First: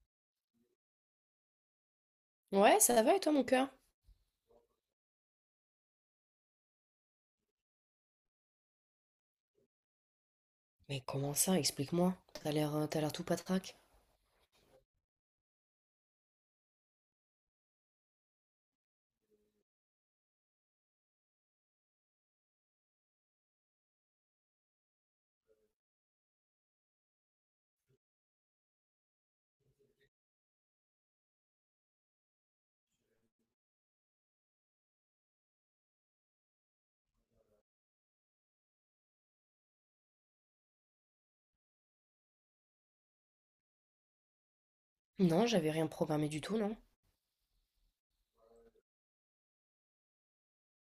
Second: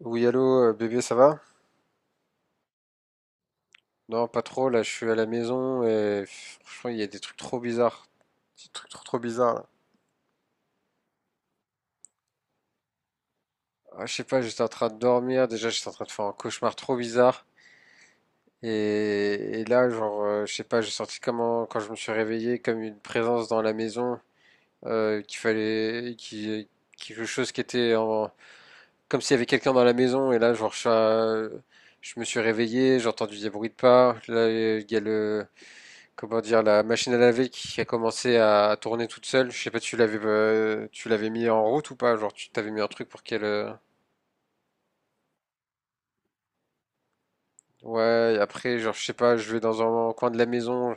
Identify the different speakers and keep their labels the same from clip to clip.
Speaker 1: Oui, allô, bébé, ça va?
Speaker 2: Ouais, ça va et toi, mon cœur?
Speaker 1: Non, pas trop, là, je suis à la maison et pff, franchement, il y a des trucs trop bizarres. Des trucs trop trop bizarres, là.
Speaker 2: Mais comment ça? Explique-moi. T'as l'air tout patraque.
Speaker 1: Ah, je sais pas, j'étais en train de dormir, déjà, j'étais en train de faire un cauchemar trop bizarre. Et là, genre, je sais pas, j'ai senti comment, quand je me suis réveillé, comme une présence dans la maison, euh, qu'il fallait, qui, quelque chose qui était en, comme s'il y avait quelqu'un dans la maison. Et là, genre, je me suis réveillé, j'ai entendu des bruits de pas. Là, il y a le, comment dire, la machine à laver qui a commencé à tourner toute seule. Je sais pas, tu l'avais mis en route ou pas? Genre, tu t'avais mis un truc pour qu'elle.
Speaker 2: Non, j'avais rien programmé du tout, non.
Speaker 1: Ouais, et après, genre, je sais pas, je vais dans un coin de la maison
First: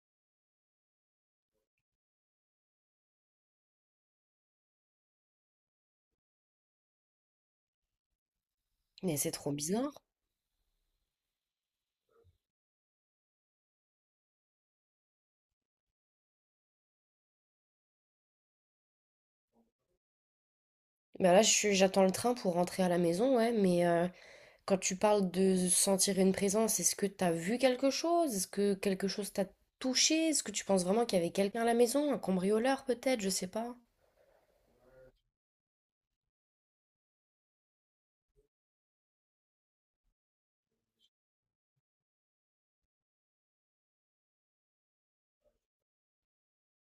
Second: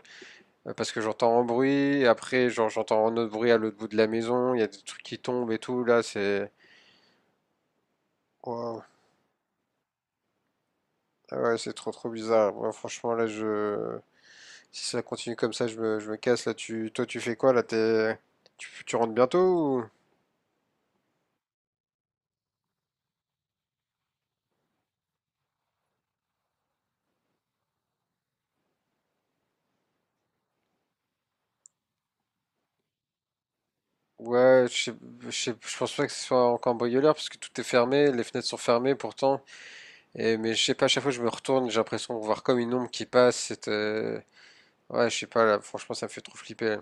Speaker 1: parce que j'entends un bruit. Et après, genre, j'entends un autre bruit à l'autre bout de la maison. Il y a des trucs qui tombent et tout. Là, c'est. Waouh.
Speaker 2: Mais c'est trop bizarre.
Speaker 1: Ah ouais, c'est trop trop bizarre. Moi, franchement, là, je. Si ça continue comme ça, je me casse. Là, toi, tu fais quoi? Là, t'es. Tu rentres bientôt ou...
Speaker 2: Bah là, je suis, j'attends le train pour rentrer à la maison, ouais. Mais quand tu parles de sentir une présence, est-ce que t'as vu quelque chose? Est-ce que quelque chose t'a touché? Est-ce que tu penses vraiment qu'il y avait quelqu'un à la maison? Un cambrioleur peut-être? Je sais pas.
Speaker 1: Ouais, je pense pas que ce soit un cambrioleur parce que tout est fermé, les fenêtres sont fermées pourtant. Et, mais je sais pas, à chaque fois que je me retourne, j'ai l'impression de voir comme une ombre qui passe. Ouais, je sais pas, là, franchement, ça me fait trop flipper.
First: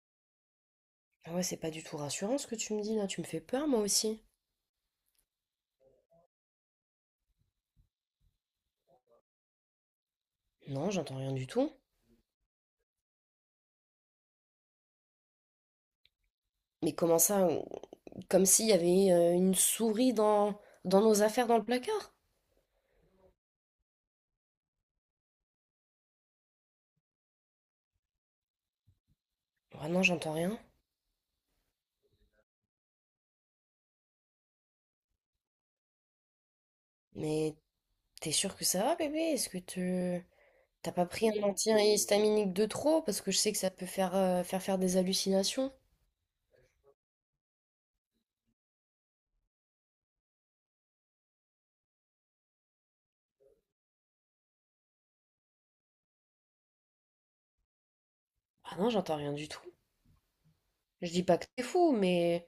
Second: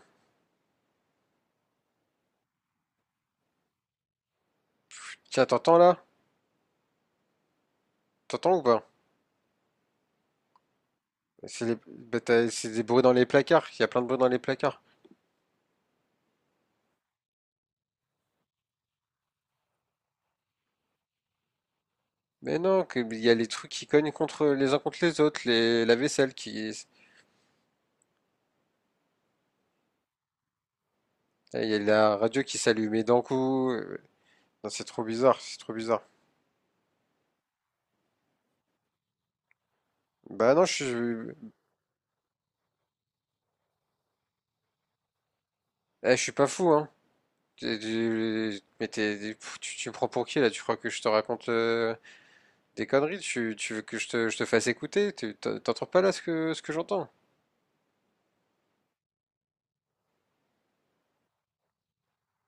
Speaker 2: Ah ouais, c'est pas du tout rassurant ce que tu me dis là. Tu me fais peur, moi aussi.
Speaker 1: Tiens, t'entends là? T'entends ou pas?
Speaker 2: Non, j'entends rien du tout.
Speaker 1: Bah, c'est des bruits dans les placards, il y a plein de bruits dans les placards.
Speaker 2: Mais comment ça? Comme s'il y avait une souris dans nos affaires dans le placard.
Speaker 1: Mais non, il y a les trucs qui cognent contre les uns contre les autres, les, la vaisselle qui.
Speaker 2: Ah non, j'entends rien.
Speaker 1: Il y a la radio qui s'allumait d'un coup. Non, c'est trop bizarre, c'est trop bizarre.
Speaker 2: Mais t'es sûr que ça va, bébé? Est-ce que tu...
Speaker 1: Bah non, je
Speaker 2: T'as pas pris un
Speaker 1: suis,
Speaker 2: antihistaminique de trop? Parce que je sais que ça peut faire, faire des hallucinations.
Speaker 1: je suis pas fou, hein. Mais pff, tu me prends pour qui là? Tu crois que je te raconte des conneries? Tu veux que je te fasse écouter? T'entends pas là ce ce que j'entends?
Speaker 2: Ah non, j'entends rien du tout. Je dis pas que t'es fou, mais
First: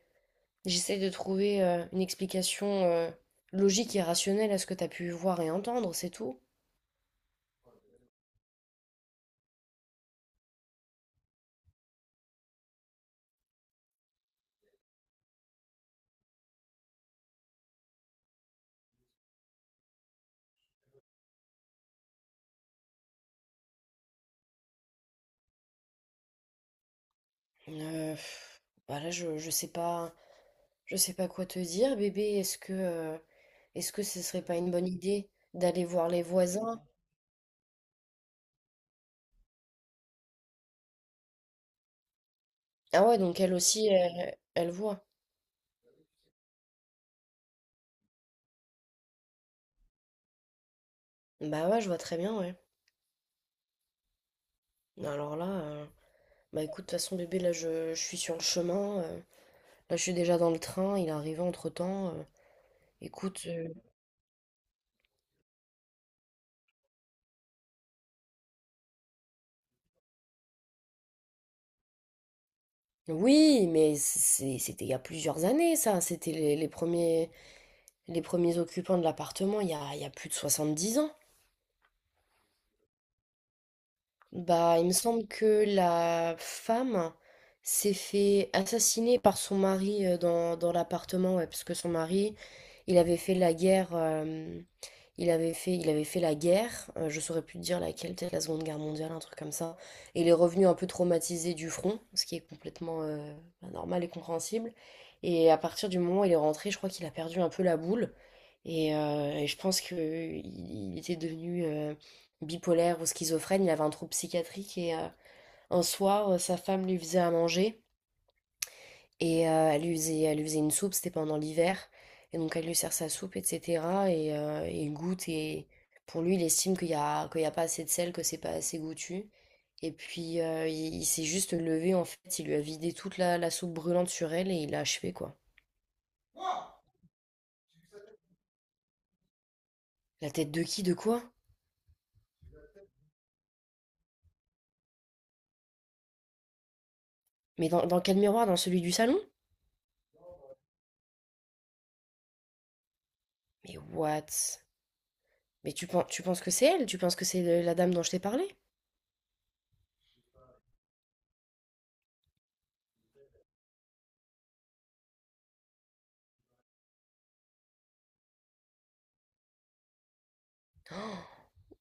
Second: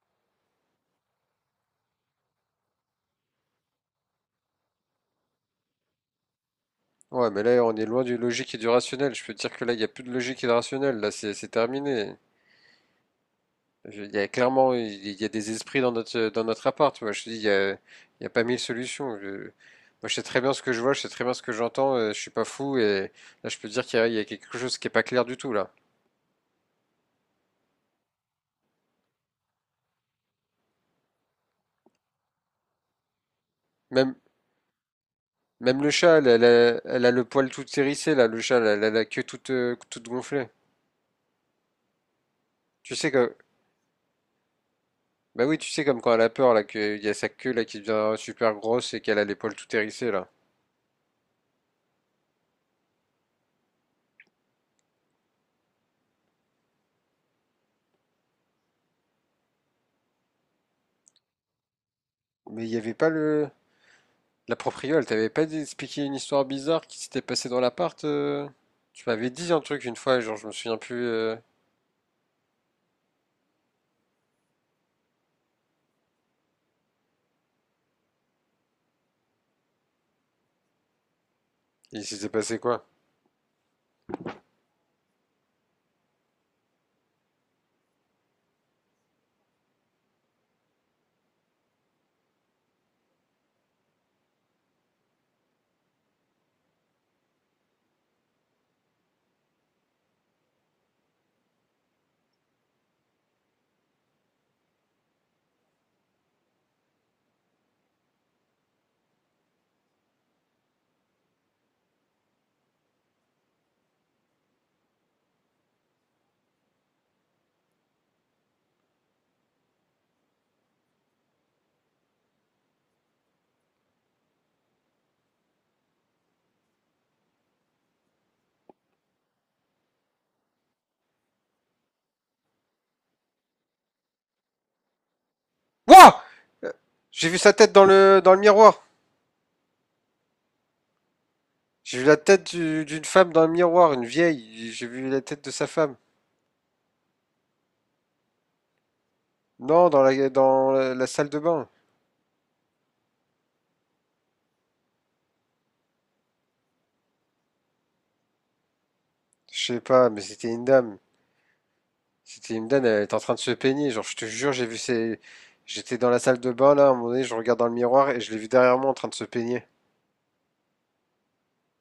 Speaker 2: j'essaie de trouver une explication logique et rationnelle à ce que t'as pu voir et entendre, c'est tout.
Speaker 1: Ouais, mais là on est loin du logique et du rationnel. Je peux te dire que là il n'y a plus de logique et de rationnel. Là c'est terminé. Il y a clairement il y a des esprits dans notre appart. Moi je te dis il y a pas mille solutions. Moi je sais très bien ce que je vois, je sais très bien ce que j'entends. Je suis pas fou et là je peux te dire il y a quelque chose qui est pas clair du tout là.
Speaker 2: Euh, pff, bah là, je sais pas quoi te dire, bébé. Est-ce que... est-ce que
Speaker 1: Même
Speaker 2: ce serait pas une bonne idée
Speaker 1: Même
Speaker 2: d'aller
Speaker 1: le
Speaker 2: voir
Speaker 1: chat,
Speaker 2: les
Speaker 1: elle,
Speaker 2: voisins?
Speaker 1: elle a le poil tout hérissé, là, le chat, elle, a la queue toute, toute gonflée. Tu
Speaker 2: Ah
Speaker 1: sais
Speaker 2: ouais,
Speaker 1: que,
Speaker 2: donc elle aussi, elle voit.
Speaker 1: bah oui, tu sais comme quand elle a peur, là, qu'il y a sa queue, là, qui devient super grosse et qu'elle a les poils tout hérissés, là.
Speaker 2: Bah ouais, je vois très bien, ouais. Alors là, bah écoute, de toute façon, bébé, là, je suis sur le chemin. Là, je suis déjà dans le train, il est arrivé entre-temps.
Speaker 1: Mais il y avait pas
Speaker 2: Écoute,
Speaker 1: le... La proprio, elle t'avait pas expliqué une histoire bizarre qui s'était passée dans l'appart Tu m'avais dit un truc une fois, genre, je me souviens plus,
Speaker 2: oui, mais c'était il y a plusieurs années, ça. C'était les premiers occupants de l'appartement, il y a plus de 70 ans.
Speaker 1: il s'était passé quoi?
Speaker 2: Bah, il me semble que la femme s'est fait assassiner par son mari dans, dans l'appartement, ouais, parce que son mari, il avait fait la guerre, il avait fait la guerre, je saurais plus te dire laquelle, peut-être la Seconde Guerre mondiale, un truc comme ça, et il est revenu un peu traumatisé du front, ce qui est complètement bah, normal et compréhensible, et à partir du moment où il est rentré, je crois qu'il a perdu un peu la boule, et je pense qu'il était devenu bipolaire ou schizophrène, il avait un trouble psychiatrique et un soir, sa femme lui faisait à manger et elle lui faisait une soupe, c'était pendant l'hiver. Et donc elle lui sert sa soupe, etc. Et il goûte et pour lui, il estime qu'il y a pas assez de sel, que c'est pas assez goûtu. Et puis il s'est juste levé en fait, il lui a vidé toute la soupe brûlante sur elle et il l'a achevé quoi.
Speaker 1: Wouah! Euh, J'ai vu sa tête dans le miroir!
Speaker 2: La tête de qui, de quoi?
Speaker 1: J'ai vu la tête d'une femme dans le miroir, une vieille, j'ai vu la tête de sa femme.
Speaker 2: Mais dans quel miroir? Dans celui du salon?
Speaker 1: Non, dans la, la salle de bain.
Speaker 2: Mais what? Mais tu penses que c'est elle? Tu penses que c'est la dame dont je t'ai parlé?
Speaker 1: Je sais pas, mais c'était une dame. C'était une dame, elle était en train de se peigner. Genre, je te jure, j'ai vu ses... J'étais dans la salle de bain, là, à un moment donné, je regarde dans le miroir et je l'ai vu derrière moi en train de se peigner.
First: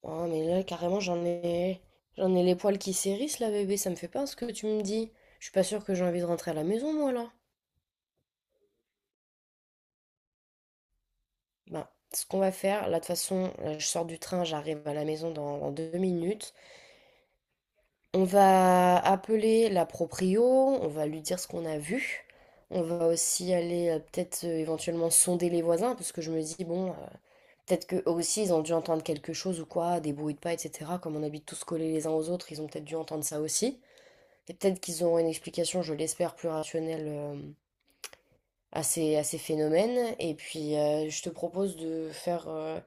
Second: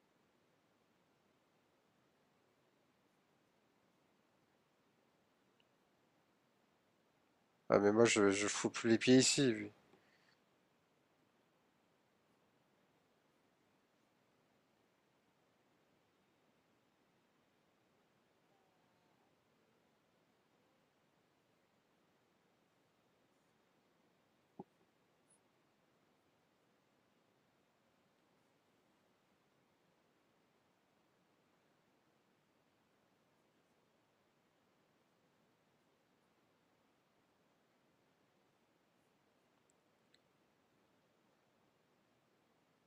Speaker 2: Ah, mais là, carrément, j'en ai... J'en ai les poils qui s'hérissent, là, bébé. Ça me fait peur ce que tu me dis. Je suis pas sûre que j'ai envie de rentrer à la maison, moi, là.
Speaker 1: Ah, mais moi, je fous plus les pieds ici. Lui.
Speaker 2: Bah, ce qu'on va faire, là, de toute façon, là, je sors du train, j'arrive à la maison dans deux minutes. On va appeler la proprio, on va lui dire ce qu'on a vu. On va aussi aller peut-être éventuellement sonder les voisins, parce que je me dis, bon, peut-être qu'eux aussi, ils ont dû entendre quelque chose ou quoi, des bruits de pas, etc. Comme on habite tous collés les uns aux autres, ils ont peut-être dû entendre ça aussi. Et peut-être qu'ils auront une explication, je l'espère, plus rationnelle à ces phénomènes. Et puis, je te propose de faire,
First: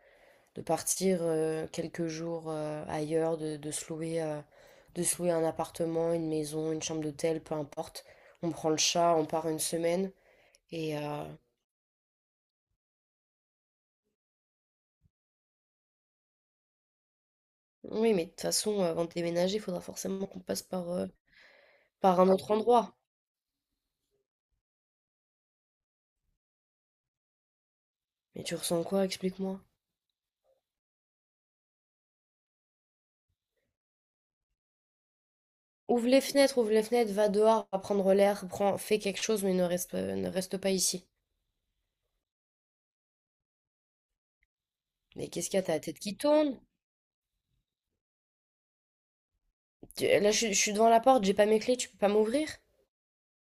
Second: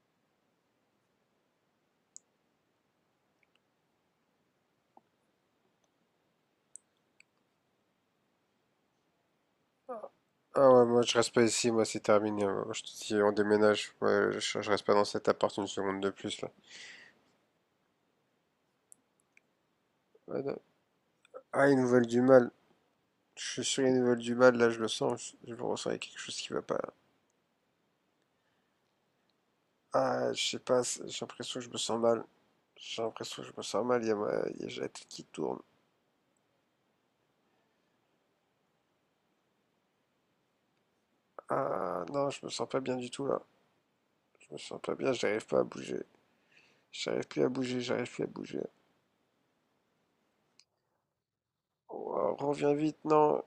Speaker 2: de partir quelques jours ailleurs, de se louer un appartement, une maison, une chambre d'hôtel, peu importe. On prend le chat, on part une semaine.
Speaker 1: Ah ouais,
Speaker 2: Et
Speaker 1: moi, je reste pas ici, moi, c'est terminé. Moi, je te dis, on déménage. Ouais, je reste pas dans cet appart une seconde de plus, là.
Speaker 2: oui, mais de toute façon, avant de déménager, il faudra forcément qu'on
Speaker 1: Ouais, non.
Speaker 2: passe par,
Speaker 1: Ah, ils nous veulent du
Speaker 2: par un autre
Speaker 1: mal.
Speaker 2: endroit.
Speaker 1: Je suis sûr qu'ils nous veulent du mal, là, je le sens. Je le ressens, il y a quelque chose qui va pas.
Speaker 2: Mais tu ressens quoi? Explique-moi.
Speaker 1: Ah, je sais pas, j'ai l'impression que je me sens mal. J'ai l'impression que je me sens mal, il y a j'ai la tête qui tourne.
Speaker 2: Ouvre les fenêtres, va dehors, va prendre l'air, prends, fais quelque chose, mais ne reste, ne reste pas ici.
Speaker 1: Ah non, je me sens pas bien du tout là. Je me sens pas bien,
Speaker 2: Mais
Speaker 1: j'arrive
Speaker 2: qu'est-ce qu'il
Speaker 1: pas
Speaker 2: y a?
Speaker 1: à
Speaker 2: T'as la
Speaker 1: bouger.
Speaker 2: tête qui tourne?
Speaker 1: J'arrive plus à bouger.
Speaker 2: Là, je suis devant la porte, j'ai pas mes clés, tu peux pas
Speaker 1: Oh,
Speaker 2: m'ouvrir?
Speaker 1: reviens vite, non.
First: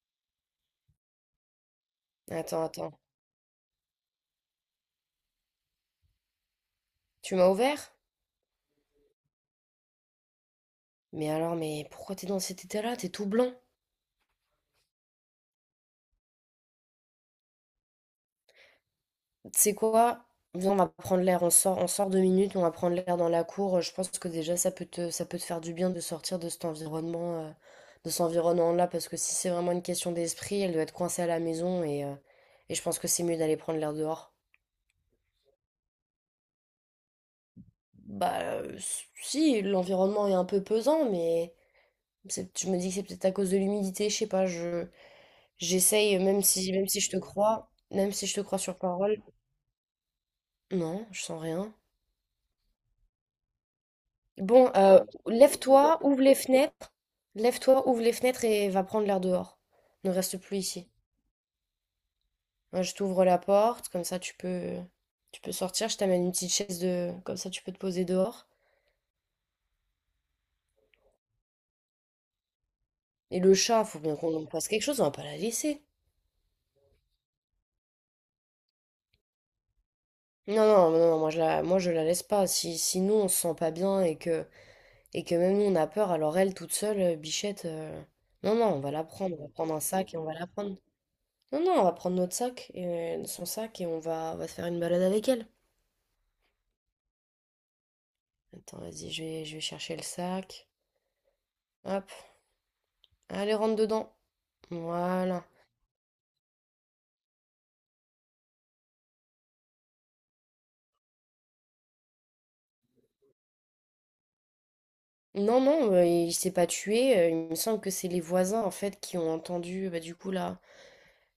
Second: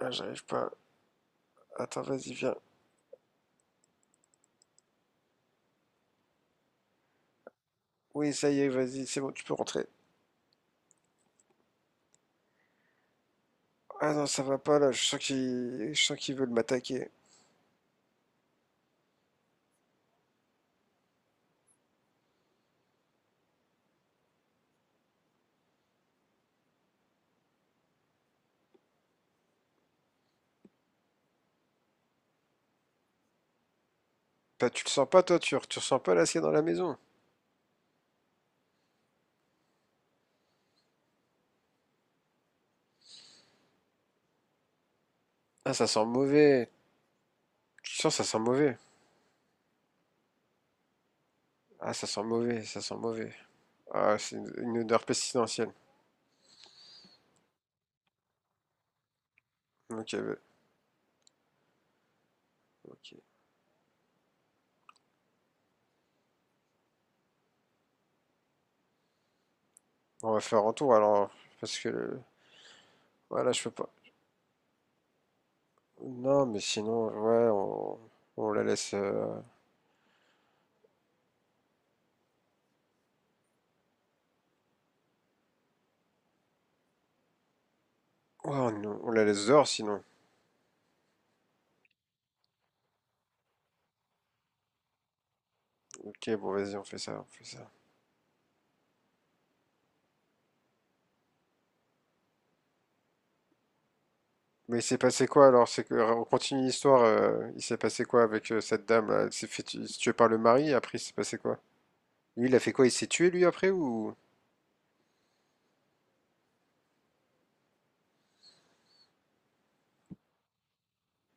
Speaker 1: Ah, j'arrive pas. Attends, vas-y,
Speaker 2: Attends,
Speaker 1: viens.
Speaker 2: attends. Tu m'as ouvert?
Speaker 1: Oui, ça y est, vas-y, c'est bon, tu peux rentrer.
Speaker 2: Mais alors, mais pourquoi t'es dans cet état-là? T'es tout blanc.
Speaker 1: Ah non, ça va pas là, je sens qu'ils veulent m'attaquer.
Speaker 2: Tu sais quoi? Viens, on va prendre l'air, on sort deux minutes, on va prendre l'air dans la cour. Je pense que déjà, ça peut te faire du bien de sortir de cet environnement, de cet environnement-là, parce que si c'est vraiment une question d'esprit, elle doit être coincée à la maison et je pense que c'est mieux d'aller prendre l'air dehors.
Speaker 1: Bah tu le sens pas toi, tu ressens pas l'acier dans la maison.
Speaker 2: Bah, si, l'environnement est un peu pesant, mais. Je me dis que c'est peut-être à cause de l'humidité, je sais pas, je
Speaker 1: Ah ça sent
Speaker 2: j'essaye, même
Speaker 1: mauvais.
Speaker 2: si je te crois,
Speaker 1: Tu
Speaker 2: même
Speaker 1: sens ça
Speaker 2: si je
Speaker 1: sent
Speaker 2: te crois
Speaker 1: mauvais.
Speaker 2: sur parole, non, je sens rien.
Speaker 1: Ah ça sent mauvais, ça sent mauvais. Ah c'est
Speaker 2: Bon,
Speaker 1: une odeur pestilentielle.
Speaker 2: lève-toi, ouvre les fenêtres, lève-toi, ouvre les fenêtres et va prendre l'air dehors. Ne
Speaker 1: OK, ouais,
Speaker 2: reste plus ici. Moi, je
Speaker 1: OK.
Speaker 2: t'ouvre la porte, comme ça tu peux sortir, je t'amène une petite chaise de comme ça tu peux te poser dehors.
Speaker 1: On va faire un tour alors, parce que le...
Speaker 2: Et
Speaker 1: ouais, là,
Speaker 2: le
Speaker 1: je peux
Speaker 2: chat,
Speaker 1: pas.
Speaker 2: faut bien qu'on en fasse quelque chose, on va pas la laisser.
Speaker 1: Non, mais sinon, ouais, on la laisse,
Speaker 2: Non, non, non, non, moi je la laisse pas. Si, si nous on se sent pas bien et que et que même nous, on a peur, alors elle, toute seule, Bichette,
Speaker 1: ouais,
Speaker 2: non, non, on va la
Speaker 1: on la
Speaker 2: prendre, on
Speaker 1: laisse
Speaker 2: va
Speaker 1: dehors
Speaker 2: prendre un
Speaker 1: sinon.
Speaker 2: sac et on va la prendre. Non, non, on va prendre notre sac, et, son sac, et on va se faire une balade avec elle.
Speaker 1: OK, bon, vas-y, on fait ça, on fait ça.
Speaker 2: Attends, vas-y, je vais chercher le sac. Hop, allez, rentre dedans.
Speaker 1: Mais il s'est passé
Speaker 2: Voilà.
Speaker 1: quoi alors? C'est que on continue l'histoire. Il s'est passé quoi avec cette dame là? Elle s'est fait tuer par le mari. Après, il s'est passé quoi? Lui, il a fait quoi? Il s'est tué lui après ou?
Speaker 2: Non, non, il s'est pas tué. Il me semble que c'est les voisins, en fait, qui ont entendu, bah, du coup, la,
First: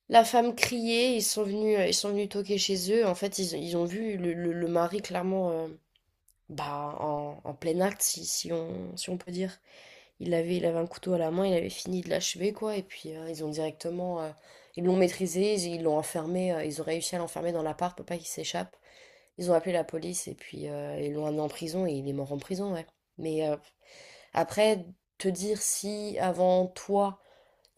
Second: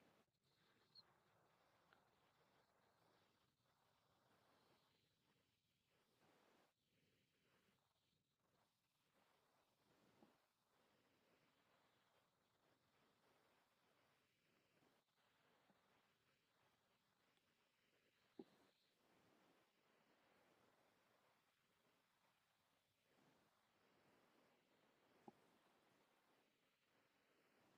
Speaker 2: la femme crier. Ils sont venus toquer chez eux. En fait, ils ont vu le, le mari, clairement, bah, en, en plein acte, si, si on peut dire. Il avait un couteau à la main, il avait fini de l'achever, quoi. Et puis, ils ont directement. Ils l'ont maîtrisé, ils l'ont enfermé. Ils ont réussi à l'enfermer dans l'appart pour pas qu'il s'échappe. Ils ont appelé la police et puis ils l'ont amené en prison et il est mort en prison, ouais. Mais après, te dire si avant toi,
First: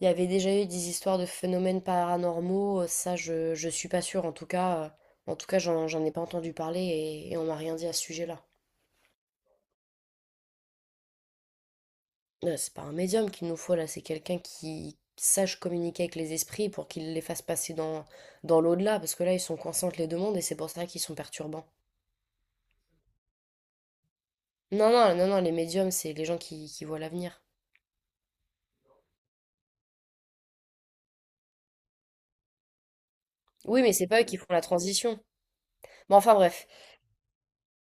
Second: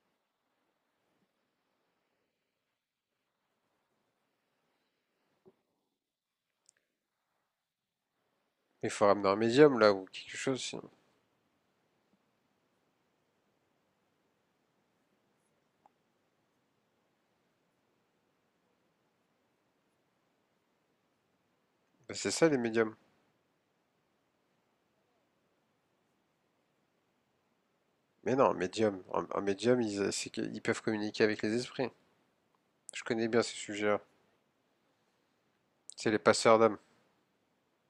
Speaker 2: il y avait déjà eu des histoires de phénomènes paranormaux, ça, je suis pas sûre. En tout cas, j'en ai pas entendu parler et on m'a rien dit à ce sujet-là.
Speaker 1: Il faut ramener un médium là ou quelque chose sinon.
Speaker 2: C'est pas un médium qu'il nous faut là, c'est quelqu'un qui sache communiquer avec les esprits pour qu'il les fasse passer dans, dans l'au-delà, parce que là ils sont coincés entre les deux mondes et c'est pour ça qu'ils sont perturbants.
Speaker 1: Bah, c'est ça les médiums.
Speaker 2: Non, non, non, non, les médiums, c'est les gens qui voient l'avenir.
Speaker 1: Mais non, un médium, un médium, c'est qu'ils peuvent communiquer avec les esprits. Je connais bien ces
Speaker 2: Oui, mais
Speaker 1: sujets-là.
Speaker 2: c'est pas eux qui font la transition.
Speaker 1: C'est
Speaker 2: Bon,
Speaker 1: les
Speaker 2: enfin
Speaker 1: passeurs
Speaker 2: bref,
Speaker 1: d'âme.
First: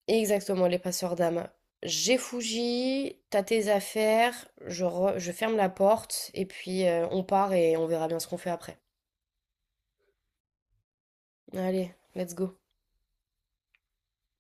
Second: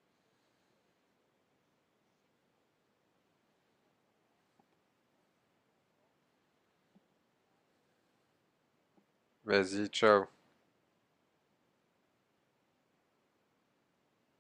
Speaker 2: exactement, les passeurs d'âme. J'ai Fuji, t'as tes affaires, je ferme la porte et puis on part et on verra bien ce qu'on fait après.
Speaker 1: Vas-y, ciao.
Speaker 2: Allez, let's go.